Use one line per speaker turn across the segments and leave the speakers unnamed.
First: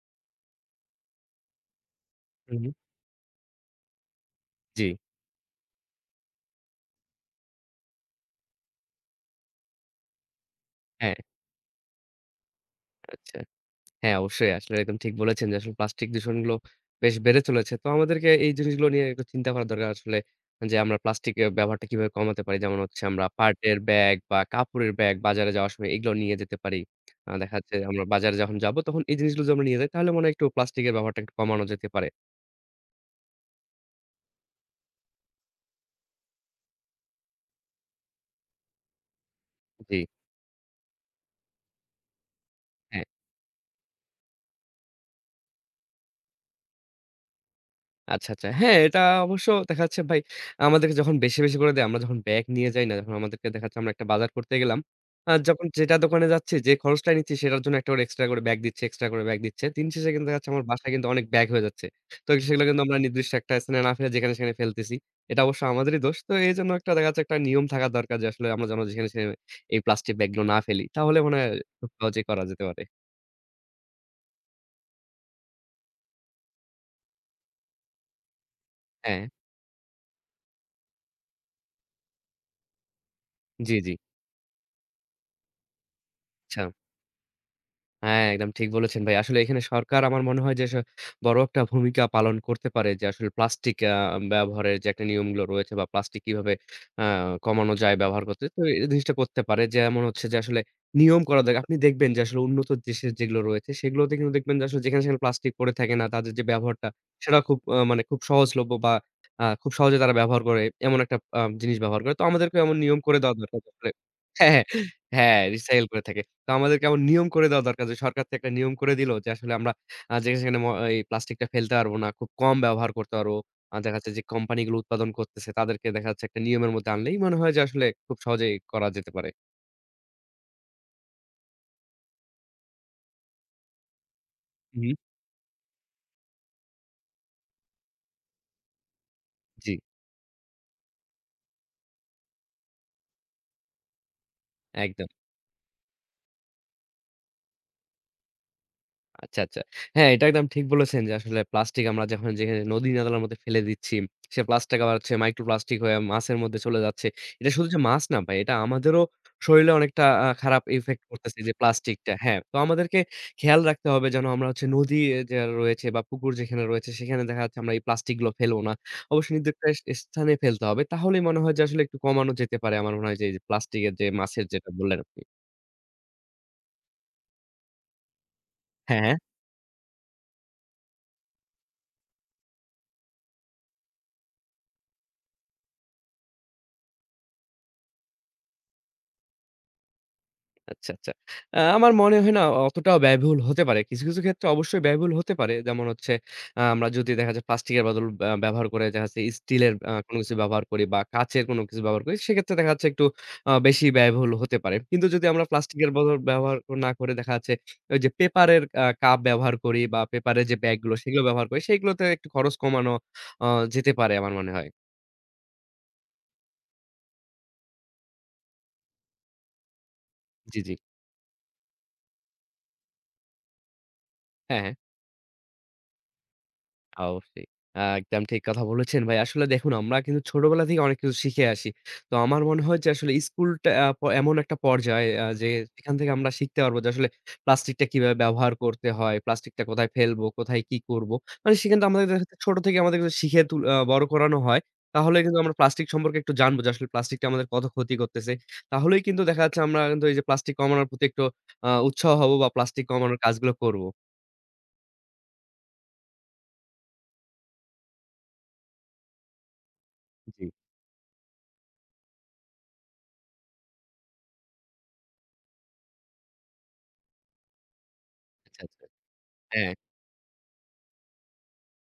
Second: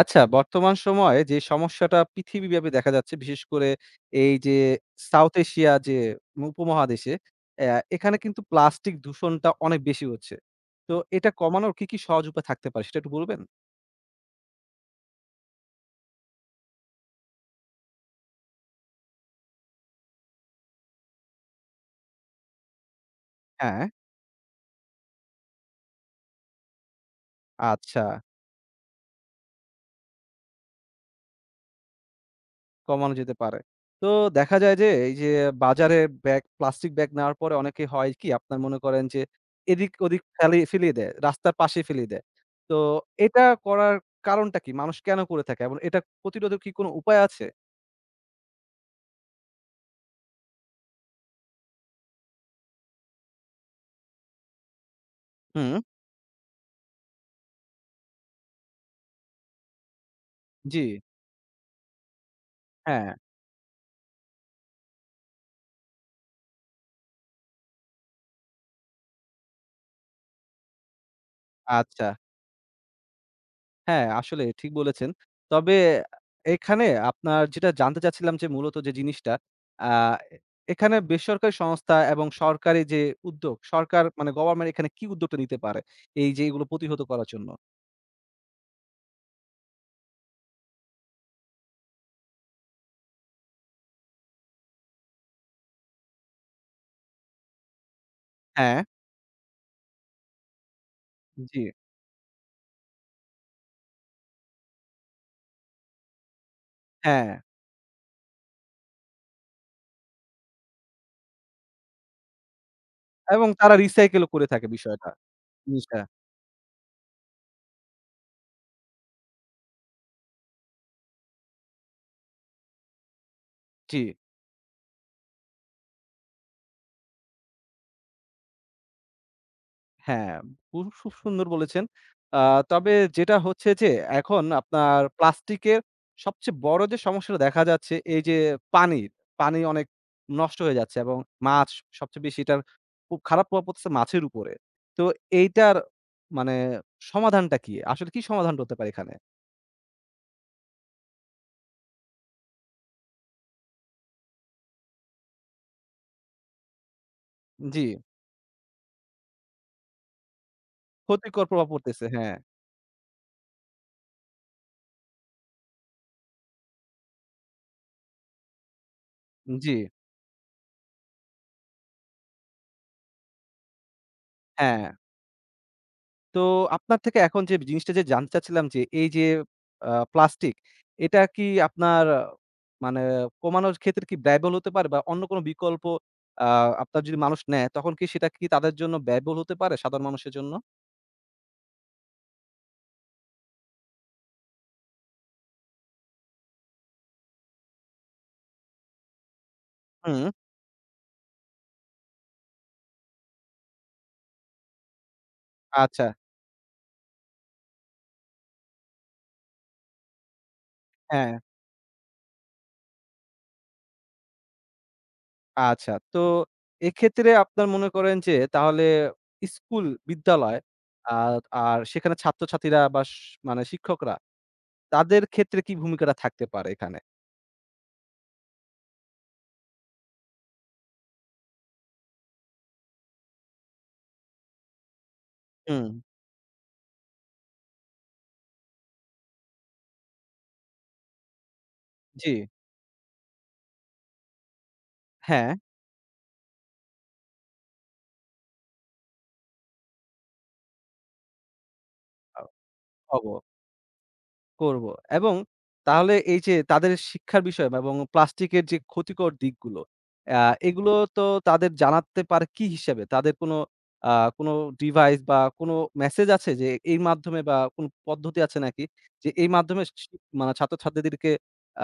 আচ্ছা, বর্তমান সময়ে যে সমস্যাটা
হুম,
পৃথিবীব্যাপী দেখা যাচ্ছে, বিশেষ করে এই যে
জি।
সাউথ এশিয়া যে উপমহাদেশে, এখানে কিন্তু প্লাস্টিক দূষণটা অনেক বেশি হচ্ছে। তো
হ্যাঁ,
এটা কমানোর কি, কি সহজ উপায় থাকতে পারে সেটা একটু
আচ্ছা।
বলবেন?
হ্যাঁ, অবশ্যই আসলে একদম ঠিক বলেছেন যে আসলে প্লাস্টিক দূষণগুলো বেশ বেড়ে চলেছে। তো আমাদেরকে এই জিনিসগুলো নিয়ে একটু চিন্তা করা দরকার আসলে যে আমরা প্লাস্টিকের ব্যবহারটা কিভাবে কমাতে পারি। যেমন হচ্ছে আমরা পাটের
হ্যাঁ,
ব্যাগ বা কাপড়ের ব্যাগ বাজারে যাওয়ার সময় এগুলো নিয়ে যেতে পারি। দেখা যাচ্ছে
আচ্ছা,
আমরা বাজারে যখন যাবো তখন এই জিনিসগুলো যদি আমরা নিয়ে যাই তাহলে মনে হয় একটু প্লাস্টিকের ব্যবহারটা একটু কমানো যেতে পারে।
কমানো যেতে পারে। তো দেখা যায় যে এই যে বাজারে ব্যাগ প্লাস্টিক ব্যাগ নেওয়ার পরে অনেকে হয় কি আপনার মনে করেন যে
জি,
এদিক-ওদিক ফেলিয়ে দেয়, রাস্তার পাশে ফেলিয়ে দেয়। তো
হ্যাঁ।
এটা করার কারণটা কি? মানুষ কেন করে থাকে এবং এটা প্রতিরোধের কি কোনো উপায় আছে?
আচ্ছা, আচ্ছা। হ্যাঁ, এটা অবশ্য দেখা যাচ্ছে ভাই আমাদেরকে যখন বেশি, বেশি করে দেয়, আমরা যখন ব্যাগ নিয়ে যাই না, যখন আমাদেরকে দেখা যাচ্ছে আমরা একটা বাজার করতে গেলাম। যখন
হুম,
যেটা দোকানে যাচ্ছি, যে খরচটা নিচ্ছি সেটার জন্য একটা করে এক্সট্রা করে ব্যাগ দিচ্ছে, এক্সট্রা করে ব্যাগ দিচ্ছে। দিন শেষে কিন্তু দেখা যাচ্ছে আমার
জি,
বাসায় কিন্তু অনেক ব্যাগ হয়ে যাচ্ছে। তো সেগুলো কিন্তু আমরা
হ্যাঁ,
নির্দিষ্ট একটা স্থানে না ফেলে যেখানে সেখানে ফেলতেছি। এটা অবশ্য আমাদেরই দোষ। তো এজন্য একটা দেখা যাচ্ছে একটা নিয়ম থাকা দরকার যে আসলে আমরা যেন যেখানে সেখানে এই প্লাস্টিক ব্যাগগুলো না ফেলি। তাহলে মনে হয় খুব
আচ্ছা।
সহজেই করা যেতে পারে।
হ্যাঁ, আসলে ঠিক বলেছেন। তবে এখানে আপনার যেটা জানতে চাচ্ছিলাম যে মূলত যে
হ্যাঁ।
জিনিসটা, আ এখানে বেসরকারি সংস্থা এবং সরকারি যে উদ্যোগ,
জি, জি।
সরকার মানে গভর্নমেন্ট এখানে কি উদ্যোগটা নিতে পারে? এই যে
আচ্ছা।
এগুলো প্রতিহত করার জন্য?
হ্যাঁ, একদম ঠিক বলেছেন ভাই। আসলে এখানে সরকার আমার মনে হয় যে বড় একটা ভূমিকা পালন করতে পারে যে আসলে প্লাস্টিক ব্যবহারের যে একটা নিয়মগুলো রয়েছে বা প্লাস্টিক কিভাবে আ কমানো যায় ব্যবহার করতে। তো
হ্যাঁ,
এই জিনিসটা করতে পারে। যেমন হচ্ছে যে আসলে নিয়ম করা
জি,
দরকার। আপনি দেখবেন যে আসলে উন্নত দেশের যেগুলো রয়েছে সেগুলোতে কিন্তু দেখবেন যে আসলে যেখানে সেখানে প্লাস্টিক পড়ে থাকে না। তাদের যে ব্যবহারটা
হ্যাঁ,
সেটা খুব মানে খুব সহজলভ্য বা খুব সহজে তারা ব্যবহার করে এমন একটা জিনিস ব্যবহার করে। তো আমাদেরকেও এমন নিয়ম করে দেওয়া
এবং
দরকার যে
তারা
আসলে।
রিসাইকেল ও করে
হ্যাঁ, হ্যাঁ,
থাকে বিষয়টা।
হ্যাঁ, রিসাইকেল
জিনিসটা,
করে থাকে। তো আমাদের কেমন নিয়ম করে দেওয়া দরকার যে সরকার থেকে একটা নিয়ম করে দিল যে আসলে আমরা যেখানে সেখানে এই প্লাস্টিকটা ফেলতে পারবো না। খুব কম ব্যবহার করতে পারবো। দেখা
জি।
যাচ্ছে যে কোম্পানিগুলো উৎপাদন করতেছে তাদেরকে দেখা যাচ্ছে একটা নিয়মের মধ্যে আনলেই মনে হয় যে আসলে খুব সহজেই করা যেতে পারে।
হ্যাঁ, খুব সুন্দর বলেছেন। আ তবে যেটা হচ্ছে যে এখন
হুম।
আপনার প্লাস্টিকের সবচেয়ে বড় যে সমস্যাটা দেখা যাচ্ছে এই যে পানির, পানি
জি,
অনেক নষ্ট হয়ে যাচ্ছে এবং মাছ সবচেয়ে বেশি এটার খুব খারাপ প্রভাব পড়তেছে মাছের উপরে। তো
একদম।
এইটার মানে সমাধানটা কি? আসলে কি সমাধানটা হতে পারে এখানে?
আচ্ছা, আচ্ছা। হ্যাঁ, এটা একদম ঠিক বলেছেন যে আসলে প্লাস্টিক আমরা যখন যেখানে নদী-নালার মধ্যে ফেলে দিচ্ছি, সে প্লাস্টিক আবার হচ্ছে মাইক্রোপ্লাস্টিক হয়ে মাছের মধ্যে চলে যাচ্ছে। এটা শুধু যে
জি,
মাছ না ভাই, এটা আমাদেরও শরীরে অনেকটা খারাপ ইফেক্ট করতেছে
ক্ষতিকর
যে
প্রভাব পড়তেছে।
প্লাস্টিকটা।
হ্যাঁ,
হ্যাঁ, তো আমাদেরকে খেয়াল রাখতে হবে যেন আমরা হচ্ছে নদী যে রয়েছে বা পুকুর যেখানে রয়েছে সেখানে দেখা যাচ্ছে আমরা এই প্লাস্টিক গুলো ফেলবো না। অবশ্যই নির্দিষ্ট
জি,
স্থানে ফেলতে হবে। তাহলেই মনে হয় যে আসলে একটু কমানো যেতে পারে। আমার মনে হয় যে এই যে প্লাস্টিকের যে মাছের যেটা
হ্যাঁ।
বললেন আপনি।
তো আপনার থেকে এখন যে জিনিসটা যে জানতে চাচ্ছিলাম যে,
হ্যাঁ,
এই
হ্যাঁ।
যে প্লাস্টিক, এটা কি আপনার মানে কমানোর ক্ষেত্রে কি ব্যয়বহুল হতে পারে? বা অন্য কোনো বিকল্প আ আপনার যদি মানুষ নেয়, তখন কি সেটা কি তাদের জন্য ব্যয়বহুল হতে পারে সাধারণ মানুষের জন্য?
আচ্ছা, আচ্ছা। আমার মনে হয় না অতটাও ব্যয়বহুল হতে পারে। কিছু, কিছু ক্ষেত্রে অবশ্যই ব্যয়বহুল হতে পারে। যেমন হচ্ছে আমরা যদি দেখা যায় প্লাস্টিকের বদল ব্যবহার করে দেখা যাচ্ছে স্টিলের কোনো
হুম,
কিছু ব্যবহার করি বা কাঁচের কোনো কিছু ব্যবহার করি, সেক্ষেত্রে দেখা যাচ্ছে একটু বেশি ব্যয়বহুল হতে পারে। কিন্তু যদি আমরা প্লাস্টিকের
আচ্ছা,
বদল ব্যবহার না করে দেখা যাচ্ছে ওই যে পেপারের কাপ ব্যবহার করি বা পেপারের যে ব্যাগগুলো সেগুলো
হ্যাঁ,
ব্যবহার করি, সেগুলোতে একটু খরচ কমানো আ যেতে পারে আমার মনে হয়।
আচ্ছা। তো এক্ষেত্রে আপনার মনে করেন যে তাহলে স্কুল, বিদ্যালয়
জি, জি।
আর আর সেখানে ছাত্রছাত্রীরা বা মানে শিক্ষকরা
হ্যাঁ, হ্যাঁ।
তাদের ক্ষেত্রে কি ভূমিকাটা থাকতে পারে এখানে?
অবশ্যই। একদম ঠিক কথা বলেছেন ভাই। আসলে দেখুন আমরা কিন্তু ছোটবেলা থেকে অনেক কিছু শিখে আসি। তো আমার মনে হয় যে আসলে স্কুলটা আ প এমন একটা পর্যায়ে যে
হুম,
সেখান থেকে আমরা শিখতে পারবো যে আসলে প্লাস্টিকটা কিভাবে ব্যবহার করতে হয়, প্লাস্টিকটা কোথায় ফেলবো, কোথায় কি করবো। মানে সেখান থেকে আমাদের দেখা
জি,
যাচ্ছে ছোট থেকে আমাদের কিন্তু শিখে তুল আ বড় করানো হয়। তাহলে কিন্তু আমরা
হ্যাঁ।
প্লাস্টিক সম্পর্কে একটু জানবো যে আসলে প্লাস্টিকটা আমাদের কত ক্ষতি করতেছে। তাহলেই কিন্তু দেখা যাচ্ছে আমরা কিন্তু এই যে প্লাস্টিক কমানোর প্রতি একটু উৎসাহ হবো বা প্লাস্টিক কমানোর
পাবো,
কাজগুলো করবো।
করব এবং তাহলে এই যে তাদের শিক্ষার বিষয় বা এবং প্লাস্টিকের যে ক্ষতিকর দিকগুলো, আ
জি।
এগুলো তো তাদের জানাতে পারে কি হিসাবে? তাদের কোনো আ কোনো ডিভাইস বা কোনো মেসেজ আছে যে এর মাধ্যমে বা কোনো পদ্ধতি আছে
আচ্ছা, আচ্ছা।
নাকি? যে এই
হ্যাঁ।
মাধ্যমে স স মানে ছাত্রছাত্রীদেরকে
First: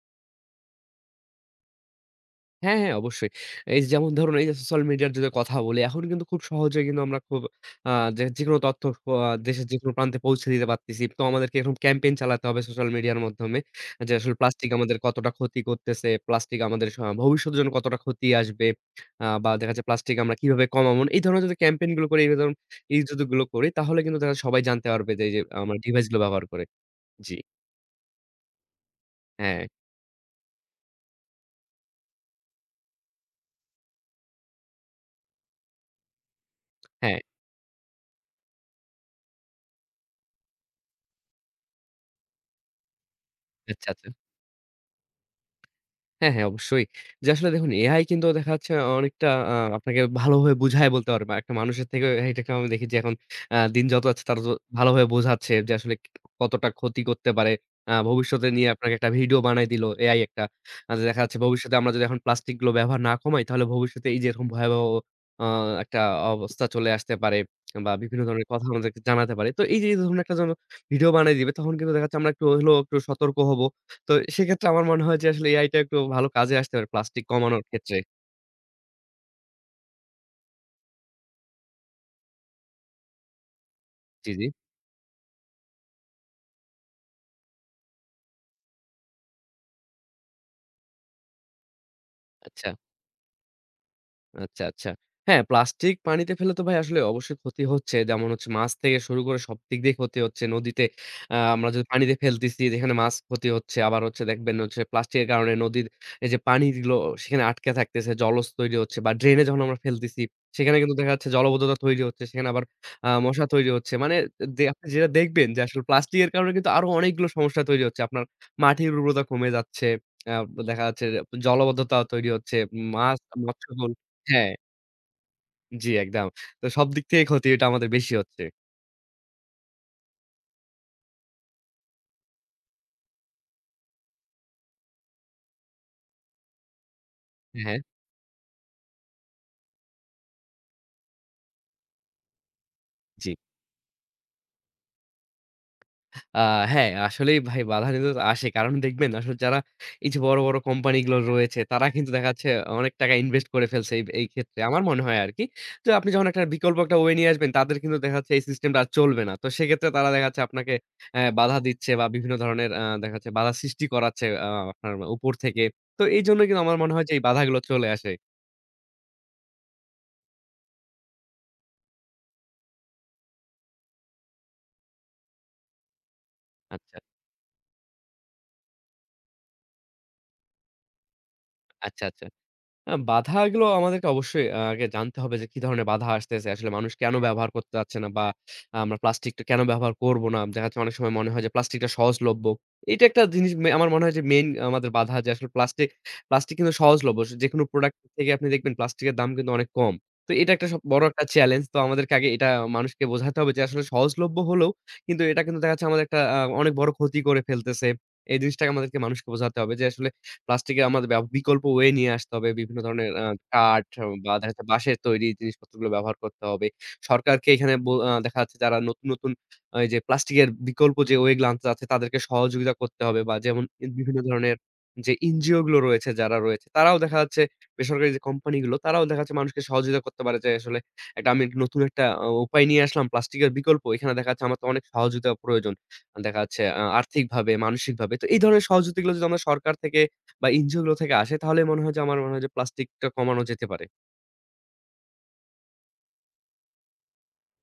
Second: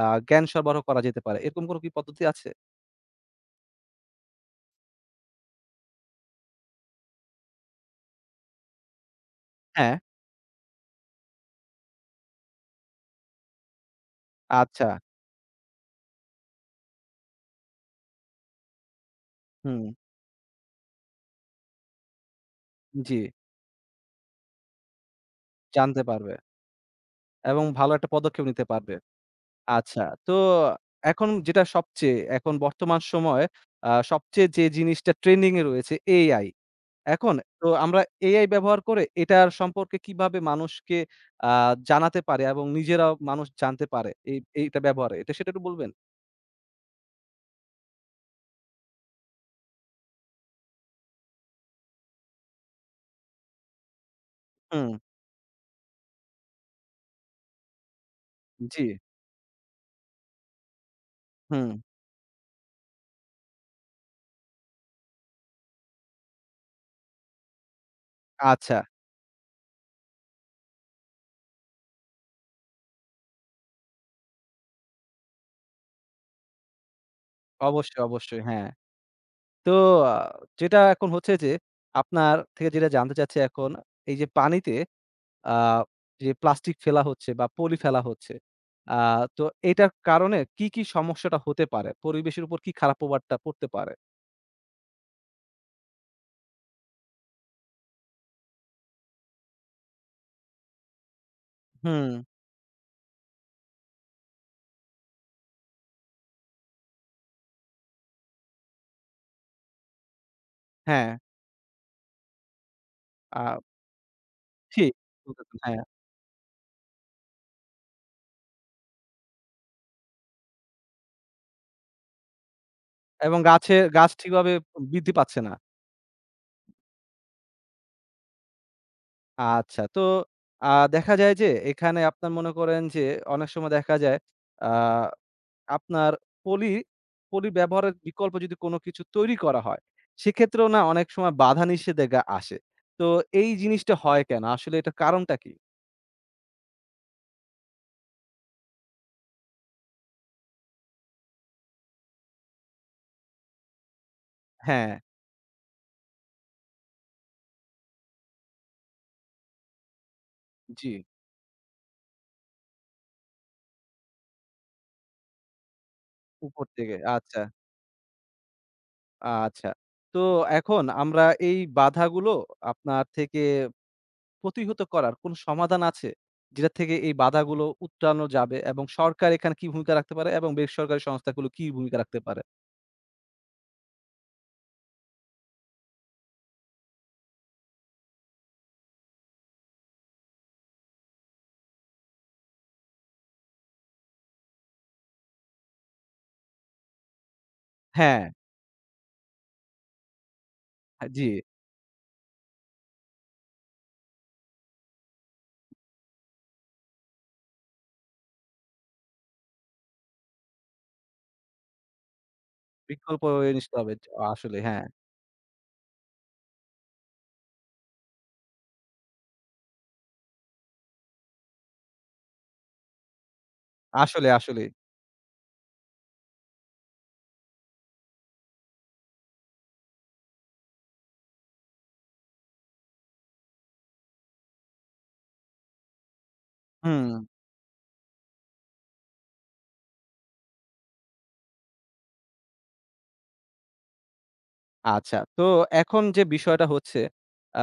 আ জ্ঞান সরবরাহ করা যেতে পারে। এরকম কোনো কি পদ্ধতি আছে?
হ্যাঁ, হ্যাঁ, অবশ্যই। এই যেমন ধরুন এই যে সোশ্যাল মিডিয়ার যদি কথা বলি, এখন কিন্তু খুব সহজে কিন্তু আমরা খুব আ যে যেকোনো তথ্য দেশের যেকোনো
হ্যাঁ।
প্রান্তে পৌঁছে দিতে পারতেছি। তো আমাদেরকে এরকম ক্যাম্পেইন চালাতে হবে সোশ্যাল মিডিয়ার মাধ্যমে। যে আসলে প্লাস্টিক
আচ্ছা।
আমাদের কতটা ক্ষতি করতেছে, প্লাস্টিক আমাদের ভবিষ্যতের জন্য কতটা ক্ষতি আসবে। বা দেখা
হুম,
যাচ্ছে প্লাস্টিক আমরা কিভাবে কমাবো। এই ধরনের যদি ক্যাম্পেইন গুলো করি, এই ধরুন এই
জি,
যদি গুলো করি তাহলে কিন্তু দেখা সবাই জানতে পারবে যে এই যে আমার
জানতে
ডিভাইস গুলো
পারবে
ব্যবহার করে। জি।
এবং ভালো একটা পদক্ষেপ নিতে পারবে।
হ্যাঁ,
আচ্ছা। তো এখন যেটা সবচেয়ে এখন বর্তমান সময়ে সবচেয়ে যে জিনিসটা ট্রেন্ডিং এ রয়েছে AI।
হ্যাঁ।
এখন তো আমরা AI ব্যবহার করে এটার সম্পর্কে কিভাবে মানুষকে আ জানাতে পারে এবং নিজেরাও মানুষ জানতে
আচ্ছা, আচ্ছা।
পারে এই এইটা ব্যবহারে। এটা সেটা একটু বলবেন?
হ্যাঁ, হ্যাঁ, অবশ্যই। যে আসলে দেখুন এআই কিন্তু দেখা যাচ্ছে অনেকটা আপনাকে ভালোভাবে বুঝায় বলতে পারবে। বা একটা মানুষের থেকে হ্যাঁ, এটাকে আমি দেখি যে এখন দিন যত যাচ্ছে তারা তো
হুম,
ভালোভাবে বোঝাচ্ছে যে আসলে কতটা ক্ষতি করতে পারে। ভবিষ্যতে নিয়ে
জি,
আপনাকে একটা ভিডিও বানায় দিল এআই একটা। দেখা যাচ্ছে
হুম।
ভবিষ্যতে আমরা যদি এখন প্লাস্টিক গুলো ব্যবহার না কমাই তাহলে ভবিষ্যতে এই যে এরকম ভয়াবহ আ একটা অবস্থা চলে আসতে পারে বা বিভিন্ন ধরনের কথা
আচ্ছা।
আমাদেরকে জানাতে পারে। তো এই যে ধরুন একটা যখন ভিডিও বানায় দিবে তখন কিন্তু দেখা যাচ্ছে আমরা একটু হলেও একটু সতর্ক হব। তো সেক্ষেত্রে আমার মনে হয় যে আসলে এআইটা একটু ভালো কাজে আসতে পারে প্লাস্টিক কমানোর ক্ষেত্রে।
অবশ্যই, অবশ্যই। হ্যাঁ। তো আ যেটা এখন হচ্ছে যে আপনার থেকে যেটা জানতে চাচ্ছি এখন এই যে
জি, জি।
পানিতে আ যে প্লাস্টিক ফেলা হচ্ছে বা পলি ফেলা হচ্ছে। আ তো এটার কারণে কি, কি সমস্যাটা হতে পারে? পরিবেশের উপর
আচ্ছা।
কি খারাপ প্রভাবটা পড়তে পারে?
আচ্ছা, আচ্ছা। হ্যাঁ, প্লাস্টিক পানিতে ফেললে তো ভাই আসলে অবশ্যই ক্ষতি হচ্ছে। যেমন হচ্ছে মাছ থেকে শুরু করে সব দিক দিয়ে ক্ষতি হচ্ছে। নদীতে আমরা যদি
হুম।
পানিতে ফেলতেছি যেখানে মাছ ক্ষতি হচ্ছে। আবার হচ্ছে দেখবেন হচ্ছে প্লাস্টিকের কারণে নদীর এই যে পানিগুলো সেখানে আটকে থাকতেছে, জলজ তৈরি হচ্ছে বা ড্রেনে যখন আমরা ফেলতেছি সেখানে কিন্তু
হ্যাঁ,
দেখা যাচ্ছে জলবদ্ধতা তৈরি হচ্ছে। সেখানে আবার মশা
আ
তৈরি হচ্ছে। মানে আপনি
ঠিক
যেটা
বলেছেন,
দেখবেন যে আসলে
হ্যাঁ।
প্লাস্টিকের কারণে কিন্তু আরো অনেকগুলো সমস্যা তৈরি হচ্ছে। আপনার মাটির উর্বরতা কমে যাচ্ছে। আ দেখা যাচ্ছে জলবদ্ধতা তৈরি হচ্ছে। মাছ,
এবং গাছে
মৎস্যগুলো।
গাছ
হ্যাঁ,
ঠিকভাবে বৃদ্ধি পাচ্ছে না।
জি একদম। তো সব দিক থেকে ক্ষতিটা আমাদের বেশি হচ্ছে।
আচ্ছা, তো আ দেখা যায় যে এখানে আপনার মনে করেন যে অনেক সময় দেখা যায় আ আপনার পলি, পলি
হ্যাঁ,
ব্যবহারের বিকল্প যদি কোনো কিছু তৈরি করা হয়, সেক্ষেত্রেও না অনেক সময় বাধা নিষেধাজ্ঞা আসে। তো
জি।
এই জিনিসটা হয় কেন? আসলে এটার কারণটা কি?
আ হ্যাঁ, আসলেই ভাই বাধা কিন্তু আসে। কারণ দেখবেন আসলে যারা এই যে বড়, বড় কোম্পানিগুলো রয়েছে তারা কিন্তু দেখা যাচ্ছে অনেক টাকা ইনভেস্ট করে ফেলছে এই এই ক্ষেত্রে। আমার
হ্যাঁ,
মনে হয় আরকি। তো আপনি যখন একটা বিকল্প একটা ওয়ে নিয়ে আসবেন তাদের কিন্তু দেখা যাচ্ছে এই সিস্টেমটা আর চলবে না। তো সেক্ষেত্রে তারা দেখা যাচ্ছে আপনাকে
জি,
বাধা দিচ্ছে বা বিভিন্ন ধরনের দেখা যাচ্ছে বাধা সৃষ্টি করাচ্ছে আপনার উপর থেকে। তো এইজন্য কিন্তু
উপর
আমার মনে
থেকে।
হয় যে এই
আচ্ছা,
বাধাগুলো চলে আসে।
আচ্ছা। তো এখন আমরা এই বাধাগুলো আপনার থেকে প্রতিহত করার কোনো সমাধান আছে? যেটা থেকে
আচ্ছা,
এই বাধাগুলো উত্তরানো যাবে এবং সরকার এখানে কি ভূমিকা রাখতে পারে এবং বেসরকারি সংস্থাগুলো কি ভূমিকা
আচ্ছা,
রাখতে
আচ্ছা।
পারে?
বাধাগুলো আমাদেরকে অবশ্যই আগে জানতে হবে যে, কি ধরনের বাধা আসতেছে। আসলে মানুষ কেন ব্যবহার করতে চাচ্ছে না বা আমরা প্লাস্টিকটা কেন ব্যবহার করব না? দেখা যাচ্ছে অনেক সময় মনে হয় যে, প্লাস্টিকটা সহজলভ্য। এটা একটা জিনিস আমার মনে হয় যে, মেইন আমাদের বাধা যে, আসলে প্লাস্টিক কিন্তু সহজলভ্য। যেকোনো প্রোডাক্ট
হ্যাঁ,
থেকে আপনি দেখবেন প্লাস্টিকের দাম কিন্তু অনেক কম। তো এটা একটা সব বড় একটা
জি,
চ্যালেঞ্জ। তো আমাদেরকে আগে এটা মানুষকে বোঝাতে হবে যে, আসলে সহজলভ্য হলেও কিন্তু এটা কিন্তু দেখা যাচ্ছে আমাদের একটা অনেক বড় ক্ষতি করে ফেলতেছে। এই জিনিসটাকে আমাদেরকে মানুষকে বোঝাতে হবে যে, আসলে প্লাস্টিকের আমাদের বিকল্প ওয়ে নিয়ে আসতে হবে। বিভিন্ন ধরনের
বিকল্প নিশ্চিত
কাঠ
হবে।
বা দেখা
আসলে
যাচ্ছে
হ্যাঁ।
বাঁশের তৈরি জিনিসপত্রগুলো ব্যবহার করতে হবে। সরকারকে এখানে বো আ দেখা যাচ্ছে যারা নতুন, নতুন এই যে প্লাস্টিকের বিকল্প যে ওয়ে গুলো আনতে চাচ্ছে তাদেরকে সহযোগিতা করতে হবে বা যেমন বিভিন্ন
আসলে,
ধরনের
আসলেই।
যে এনজিও গুলো রয়েছে, যারা রয়েছে তারাও দেখা যাচ্ছে বেসরকারি যে কোম্পানি গুলো তারাও দেখা যাচ্ছে মানুষকে সহযোগিতা করতে পারে যে আসলে একটা আমি একটা নতুন একটা উপায় নিয়ে আসলাম প্লাস্টিকের বিকল্প। এখানে দেখা যাচ্ছে আমার তো অনেক সহযোগিতা প্রয়োজন। দেখা যাচ্ছে
হুম,
আর্থিকভাবে, মানসিকভাবে। তো এই ধরনের সহযোগিতাগুলো যদি আমরা সরকার থেকে বা এনজিও গুলো থেকে আসে তাহলে মনে হয় যে আমার মনে হয় যে প্লাস্টিকটা কমানো যেতে পারে।
আচ্ছা। তো এখন যে বিষয়টা হচ্ছে, আ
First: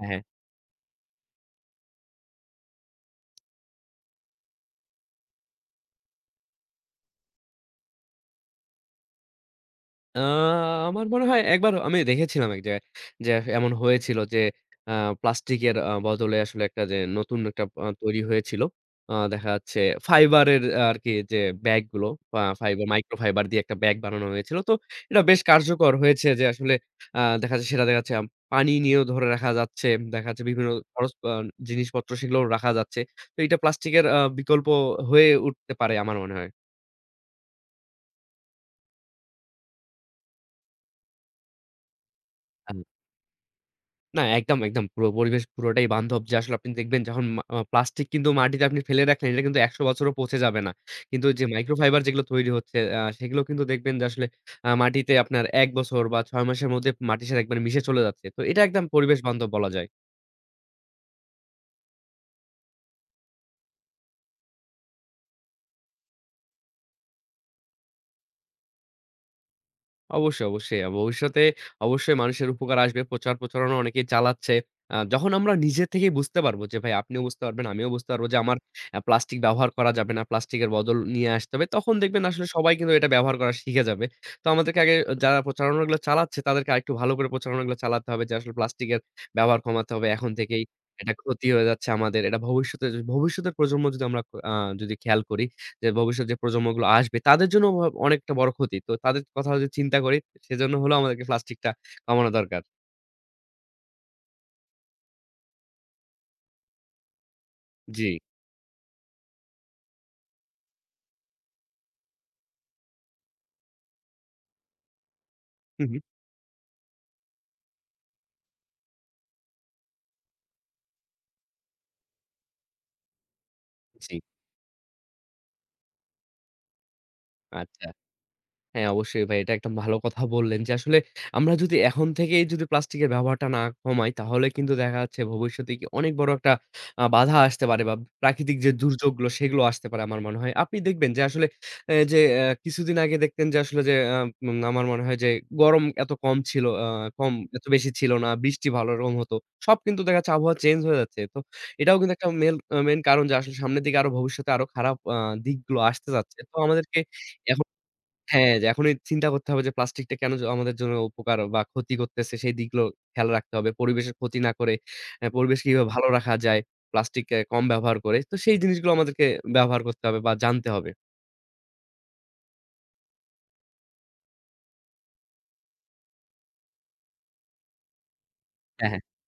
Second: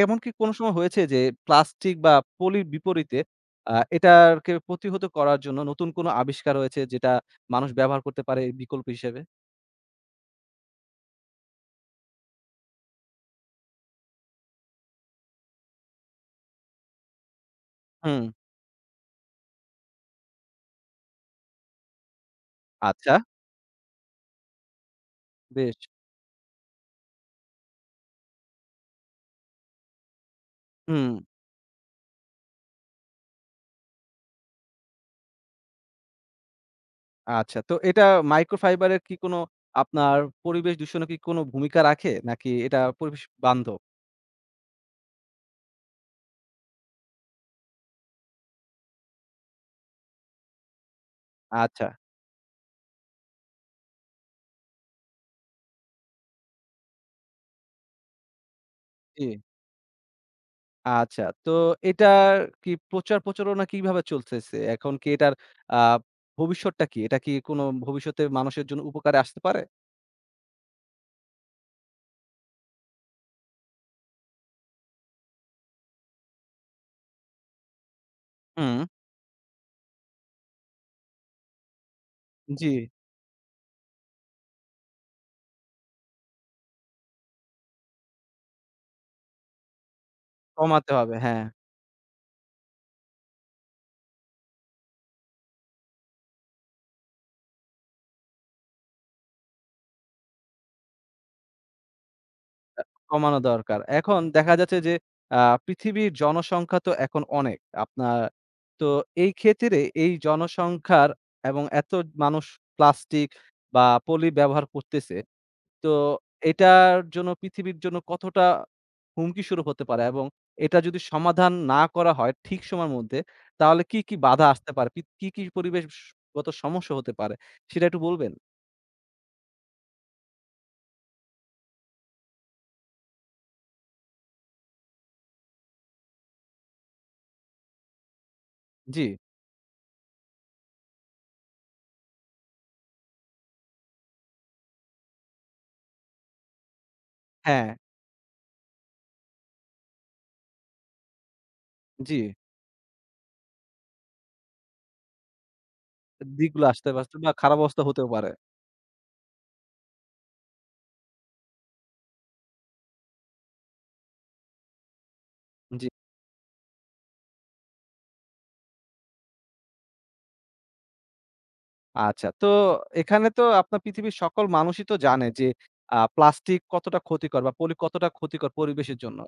হ্যাঁ, হ্যাঁ।
এমনকি কোনো সময় হয়েছে যে প্লাস্টিক বা পলির বিপরীতে এটাকে প্রতিহত করার জন্য নতুন কোনো আবিষ্কার হয়েছে যেটা মানুষ ব্যবহার করতে পারে বিকল্প হিসেবে?
আ আমার মনে হয় একবার আমি দেখেছিলাম এক জায়গায় যে এমন হয়েছিল যে আ প্লাস্টিকের বদলে আসলে একটা যে নতুন একটা তৈরি
হুম,
হয়েছিল। দেখা যাচ্ছে ফাইবারের আরকি যে ব্যাগগুলো ফাইবার
আচ্ছা,
মাইক্রো ফাইবার দিয়ে একটা ব্যাগ বানানো হয়েছিল। তো এটা বেশ
বেশ।
কার্যকর হয়েছে যে আসলে দেখা যাচ্ছে সেটা দেখা যাচ্ছে পানি নিয়েও ধরে রাখা যাচ্ছে। দেখা যাচ্ছে বিভিন্ন
হুম,
খরচ জিনিসপত্র সেগুলোও রাখা যাচ্ছে। তো এটা প্লাস্টিকের বিকল্প হয়ে উঠতে পারে আমার মনে হয়।
আচ্ছা। তো এটা মাইক্রোফাইবারের কি কোনো আপনার পরিবেশ দূষণে কি কোনো ভূমিকা রাখে? নাকি এটা পরিবেশ বান্ধব?
না, একদম, একদম। পুরো পরিবেশ পুরোটাই বান্ধব যে আসলে আপনি দেখবেন যখন প্লাস্টিক কিন্তু মাটিতে আপনি ফেলে রাখলেন এটা কিন্তু ১০০ বছরও পচে যাবে না। কিন্তু যে
আচ্ছা,
মাইক্রোফাইবার যেগুলো তৈরি হচ্ছে সেগুলো কিন্তু দেখবেন যে আসলে মাটিতে আপনার ১ বছর বা ৬ মাসের মধ্যে মাটির সাথে একবারে মিশে চলে যাচ্ছে। তো এটা একদম পরিবেশ
জি।
বান্ধব বলা যায়।
আচ্ছা। তো এটার কি প্রচার প্রচারণা কিভাবে চলতেছে? এখন কি এটার আ ভবিষ্যৎটা কি? এটা কি কোনো ভবিষ্যতে মানুষের জন্য উপকারে আসতে পারে?
অবশ্যই, অবশ্যই। ভবিষ্যতে অবশ্যই মানুষের উপকার আসবে। প্রচার প্রচারণা অনেকেই চালাচ্ছে। যখন আমরা নিজে থেকেই বুঝতে পারবো যে ভাই আপনিও বুঝতে পারবেন, আমিও বুঝতে পারবো যে আমার
হুম।
প্লাস্টিক ব্যবহার করা যাবে না। প্লাস্টিকের বদল নিয়ে আসতে হবে। তখন দেখবেন আসলে
জি,
সবাই কিন্তু এটা ব্যবহার করা শিখে যাবে। তো আমাদেরকে আগে যারা প্রচারণাগুলো চালাচ্ছে তাদেরকে আরেকটু ভালো করে প্রচারণাগুলো চালাতে হবে যে আসলে প্লাস্টিকের ব্যবহার কমাতে হবে। এখন থেকেই
কমাতে
এটা
হবে। হ্যাঁ,
ক্ষতি হয়ে যাচ্ছে আমাদের। এটা ভবিষ্যতে ভবিষ্যতের প্রজন্ম যদি আমরা আ যদি খেয়াল করি যে ভবিষ্যৎ যে প্রজন্মগুলো আসবে তাদের জন্য অনেকটা বড় ক্ষতি। তো তাদের কথা যদি চিন্তা করি, সেজন্য হলেও আমাদেরকে প্লাস্টিকটা কমানো দরকার।
কমানো দরকার। এখন দেখা যাচ্ছে যে আ পৃথিবীর জনসংখ্যা তো এখন অনেক।
জি।
আপনার তো এই ক্ষেত্রে এই জনসংখ্যার এবং এত মানুষ প্লাস্টিক বা পলি ব্যবহার করতেছে
হু,
তো
হু।
এটার জন্য পৃথিবীর জন্য কতটা হুমকি স্বরূপ হতে পারে এবং এটা যদি সমাধান না করা হয় ঠিক সময়ের মধ্যে, তাহলে কি,
জি,
কি বাধা আসতে পারে? কি, কি পরিবেশগত সমস্যা হতে পারে? সেটা
আচ্ছা।
একটু বলবেন?
হ্যাঁ, অবশ্যই ভাই। এটা একদম ভালো কথা বললেন যে, আসলে আমরা যদি এখন থেকেই যদি প্লাস্টিকের ব্যবহারটা না কমাই, তাহলে কিন্তু দেখা যাচ্ছে ভবিষ্যতে গিয়ে অনেক বড় একটা বাধা আসতে পারে বা প্রাকৃতিক যে
জি।
দুর্যোগগুলো, সেগুলো আসতে পারে আমার মনে হয়। আপনি দেখবেন যে আসলে এ যে কিছুদিন আগে দেখতেন যে আসলে যে আ উম আমার মনে হয় যে গরম এত কম ছিল, কম এত
হ্যাঁ,
বেশি ছিল না, বৃষ্টি ভালো রকম হতো। সব কিন্তু দেখা যাচ্ছে আবহাওয়া চেঞ্জ হয়ে যাচ্ছে। তো এটাও কিন্তু
জি।
একটা মেল আ মেইন কারণ যে আসলে সামনের দিকে আরো ভবিষ্যতে আরো খারাপ দিকগুলো আসতে যাচ্ছে। তো
দিকগুলো আসতে
আমাদেরকে
পারে বা খারাপ
এখন
অবস্থা হতেও পারে।
হ্যাঁ, যে এখনই চিন্তা করতে হবে যে প্লাস্টিকটা কেন আমাদের জন্য উপকার বা ক্ষতি করতেছে সেই দিকগুলো খেয়াল রাখতে হবে। পরিবেশের ক্ষতি না করে পরিবেশ
জি।
কিভাবে ভালো রাখা যায়, প্লাস্টিক কম ব্যবহার করে। তো সেই জিনিসগুলো আমাদেরকে ব্যবহার করতে হবে বা জানতে হবে।
আচ্ছা। তো এখানে তো আপনার পৃথিবীর সকল মানুষই তো জানে যে প্লাস্টিক কতটা ক্ষতিকর বা পলি কতটা ক্ষতিকর
হ্যাঁ,
পরিবেশের
হ্যাঁ।
জন্য।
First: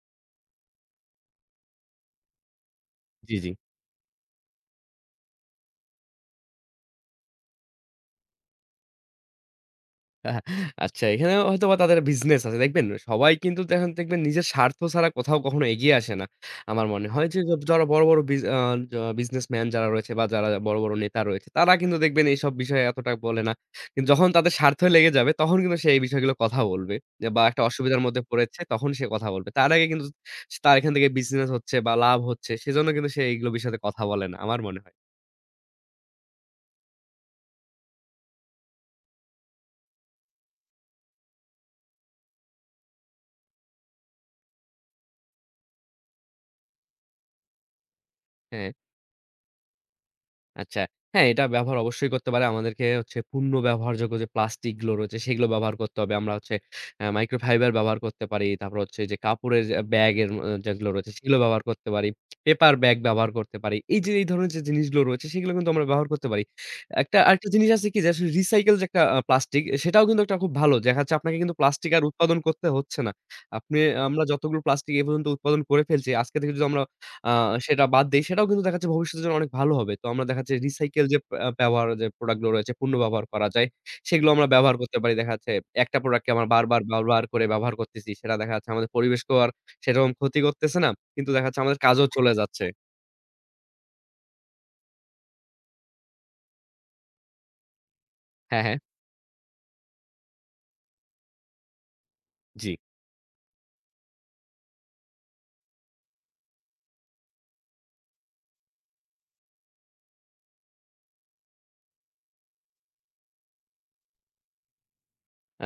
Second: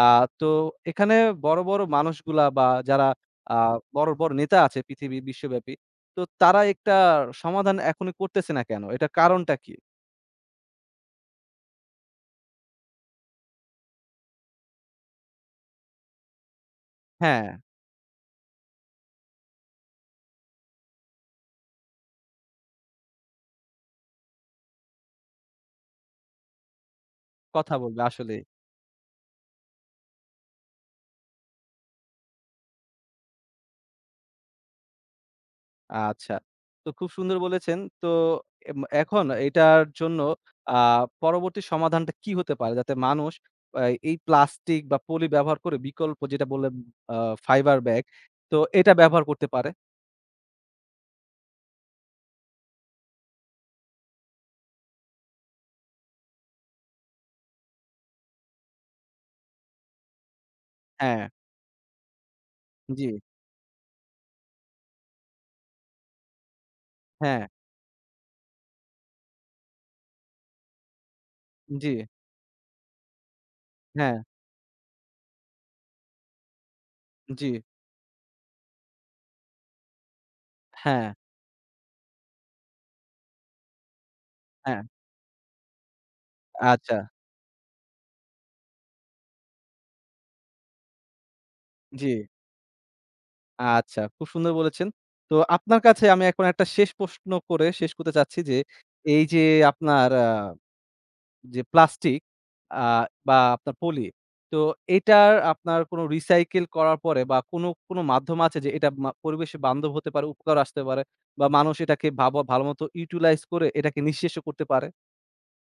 আ তো এখানে বড়, বড় মানুষগুলা বা যারা
জি, জি।
আ বড়, বড় নেতা আছে পৃথিবী বিশ্বব্যাপী, তো তারা একটা সমাধান এখনই করতেছে না কেন? এটার কারণটা কি?
আচ্ছা এখানে হয়তোবা তাদের বিজনেস আছে। দেখবেন সবাই কিন্তু দেখেন দেখবেন নিজের স্বার্থ ছাড়া কোথাও কখনো এগিয়ে আসে না। আমার মনে হয় যে
হ্যাঁ,
যারা বড়, বড় বিজ আ জ বিজনেসম্যান যারা রয়েছে বা যারা বড়, বড় নেতা রয়েছে তারা কিন্তু দেখবেন এইসব বিষয়ে এতটা বলে না। কিন্তু যখন তাদের স্বার্থে লেগে যাবে তখন কিন্তু সে এই বিষয়গুলো কথা বলবে। যে বা একটা
কথা
অসুবিধার
বলবে
মধ্যে
আসলেই।
পড়েছে তখন সে কথা বলবে। তার আগে কিন্তু তার এখান থেকে বিজনেস হচ্ছে বা লাভ হচ্ছে সেজন্য কিন্তু সে এইগুলো বিষয়ে কথা বলে না। আমার মনে হয়।
আচ্ছা। তো খুব সুন্দর বলেছেন। তো এখন এটার জন্য আ পরবর্তী সমাধানটা কি হতে পারে? যাতে মানুষ আ এই প্লাস্টিক বা পলি ব্যবহার করে বিকল্প যেটা বললেন আ ফাইবার ব্যাগ, তো
হ্যাঁ।
এটা ব্যবহার করতে পারে।
আচ্ছা। হ্যাঁ, এটা ব্যবহার অবশ্যই করতে পারে। আমাদেরকে হচ্ছে পূর্ণ ব্যবহারযোগ্য যে প্লাস্টিকগুলো রয়েছে সেগুলো ব্যবহার করতে হবে। আমরা হচ্ছে মাইক্রোফাইবার ব্যবহার করতে পারি। তারপর হচ্ছে যে কাপড়ের যে ব্যাগের যেগুলো রয়েছে
হ্যাঁ,
সেগুলো ব্যবহার করতে পারি। পেপার ব্যাগ
জি,
ব্যবহার করতে পারি। এই যে এই ধরনের যে জিনিসগুলো রয়েছে সেগুলো কিন্তু আমরা ব্যবহার করতে পারি। একটা
হ্যাঁ,
আরেকটা জিনিস আছে কি যে আসলে রিসাইকেল যে একটা প্লাস্টিক সেটাও কিন্তু একটা খুব ভালো। দেখা যাচ্ছে আপনাকে কিন্তু
জি,
প্লাস্টিক আর উৎপাদন করতে হচ্ছে না। আপনি
হ্যাঁ,
আমরা যতগুলো প্লাস্টিক এ পর্যন্ত উৎপাদন করে ফেলছি আজকে থেকে যদি আমরা আ
জি,
সেটা বাদ দেই। সেটাও কিন্তু দেখা যাচ্ছে ভবিষ্যতের জন্য অনেক ভালো হবে। তো আমরা দেখা যাচ্ছে রিসাইকেল
হ্যাঁ,
যে ব্যবহার যে প্রোডাক্ট গুলো রয়েছে, পুনঃ ব্যবহার করা যায়। সেগুলো আমরা ব্যবহার
হ্যাঁ,
করতে পারি। দেখা যাচ্ছে একটা প্রোডাক্টকে আমরা বারবার,
আচ্ছা,
বারবার করে ব্যবহার করতেছি। সেটা দেখা যাচ্ছে আমাদের পরিবেশকেও আর সেরকম ক্ষতি করতেছে না। কিন্তু দেখা যাচ্ছে আমাদের কাজও
জি,
চলে যাচ্ছে
আচ্ছা। খুব সুন্দর বলেছেন। তো আপনার কাছে আমি এখন একটা শেষ প্রশ্ন করে শেষ করতে চাচ্ছি যে,
হ্যাঁ, হ্যাঁ।
এই যে আপনার যে প্লাস্টিক
জি।
আ বা আপনার পলি। তো এটার আপনার কোনো রিসাইকেল করার পরে বা কোনো মাধ্যম আছে যে এটা পরিবেশে বান্ধব হতে পারে, উপকার আসতে পারে বা মানুষ এটাকে ভাবা ভালোমতো ইউটিলাইজ করে এটাকে নিঃশেষও করতে পারে?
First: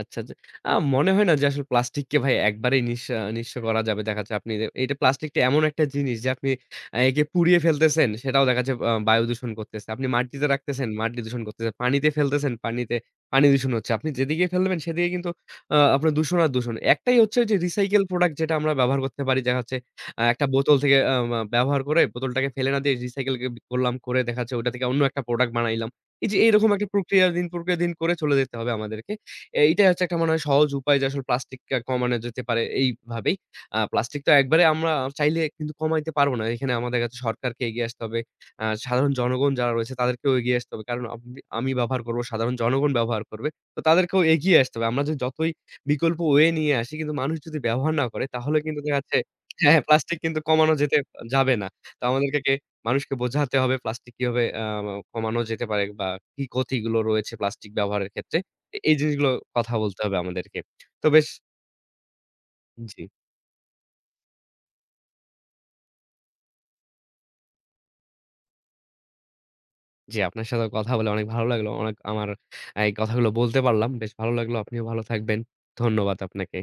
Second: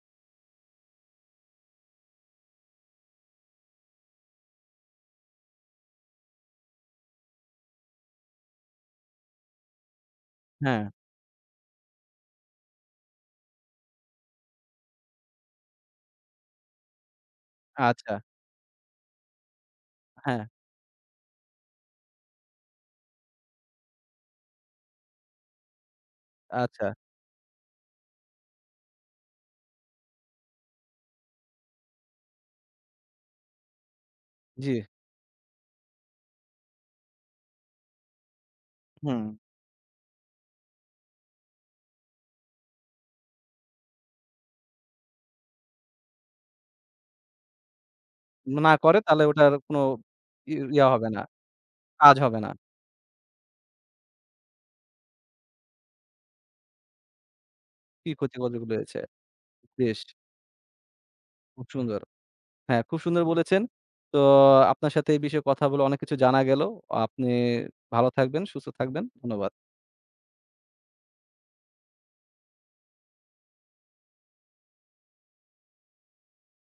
আচ্ছা, আচ্ছা। আ মনে হয় না যে আসলে প্লাস্টিককে ভাই একবারেই নিঃস্ব করা যাবে। দেখা যাচ্ছে আপনি এইটা প্লাস্টিকটা এমন একটা জিনিস যে আপনি একে পুড়িয়ে ফেলতেছেন সেটাও দেখা যাচ্ছে বায়ু দূষণ করতেছে। আপনি মাটিতে
হ্যাঁ,
রাখতেছেন, মাটি দূষণ করতেছে। পানিতে ফেলতেছেন, পানিতে পানি দূষণ হচ্ছে। আপনি যেদিকে ফেলবেন সেদিকে কিন্তু আপনার দূষণ আর দূষণ। একটাই হচ্ছে যে রিসাইকেল
আচ্ছা।
প্রোডাক্ট যেটা আমরা ব্যবহার করতে পারি। দেখা যাচ্ছে
হ্যাঁ,
একটা বোতল থেকে আ মা ব্যবহার করে বোতলটাকে ফেলে না দিয়ে রিসাইকেল করলাম, করে দেখা যাচ্ছে ওটা থেকে অন্য একটা প্রোডাক্ট বানাইলাম। এই যে এরকম একটা
আচ্ছা।
প্রক্রিয়া দিন করে চলে যেতে হবে আমাদেরকে। এইটাই হচ্ছে একটা মনে হয় সহজ উপায় যে আসলে প্লাস্টিকটা কমানো যেতে পারে এইভাবেই। প্লাস্টিক তো একবারে
জি,
আমরা চাইলে কিন্তু কমাইতে পারব না। এখানে আমাদের কাছে সরকারকে এগিয়ে আসতে হবে। সাধারণ
হুম।
জনগণ যারা রয়েছে তাদেরকেও এগিয়ে আসতে হবে। কারণ আপনি আমি ব্যবহার করব, সাধারণ জনগণ ব্যবহার করবে। তো তাদেরকেও এগিয়ে আসতে হবে। আমরা যদি যতই বিকল্প ওয়ে নিয়ে আসি কিন্তু মানুষ যদি ব্যবহার না করে তাহলে
না
কিন্তু দেখা
করে
যাচ্ছে
তাহলে ওটার
হ্যাঁ,
কোনো
প্লাস্টিক কিন্তু কমানো
ইয়া
যেতে
হবে না,
যাবে না। তো
কাজ হবে না।
আমাদেরকে মানুষকে বোঝাতে হবে প্লাস্টিক কিভাবে কমানো যেতে পারে বা কি ক্ষতিগুলো রয়েছে প্লাস্টিক ব্যবহারের
কি
ক্ষেত্রে।
ক্ষতিকর যেগুলো
এই
রয়েছে।
জিনিসগুলো কথা
বেশ,
বলতে হবে আমাদেরকে। তো বেশ
খুব সুন্দর। হ্যাঁ, খুব
জি,
সুন্দর বলেছেন। তো আপনার সাথে এই বিষয়ে কথা বলে অনেক কিছু জানা গেল। আপনি ভালো থাকবেন, সুস্থ থাকবেন। ধন্যবাদ।
জি আপনার সাথেও কথা বলে অনেক ভালো লাগলো। অনেক আমার এই কথাগুলো বলতে পারলাম। বেশ ভালো লাগলো। আপনিও ভালো থাকবেন। ধন্যবাদ আপনাকে।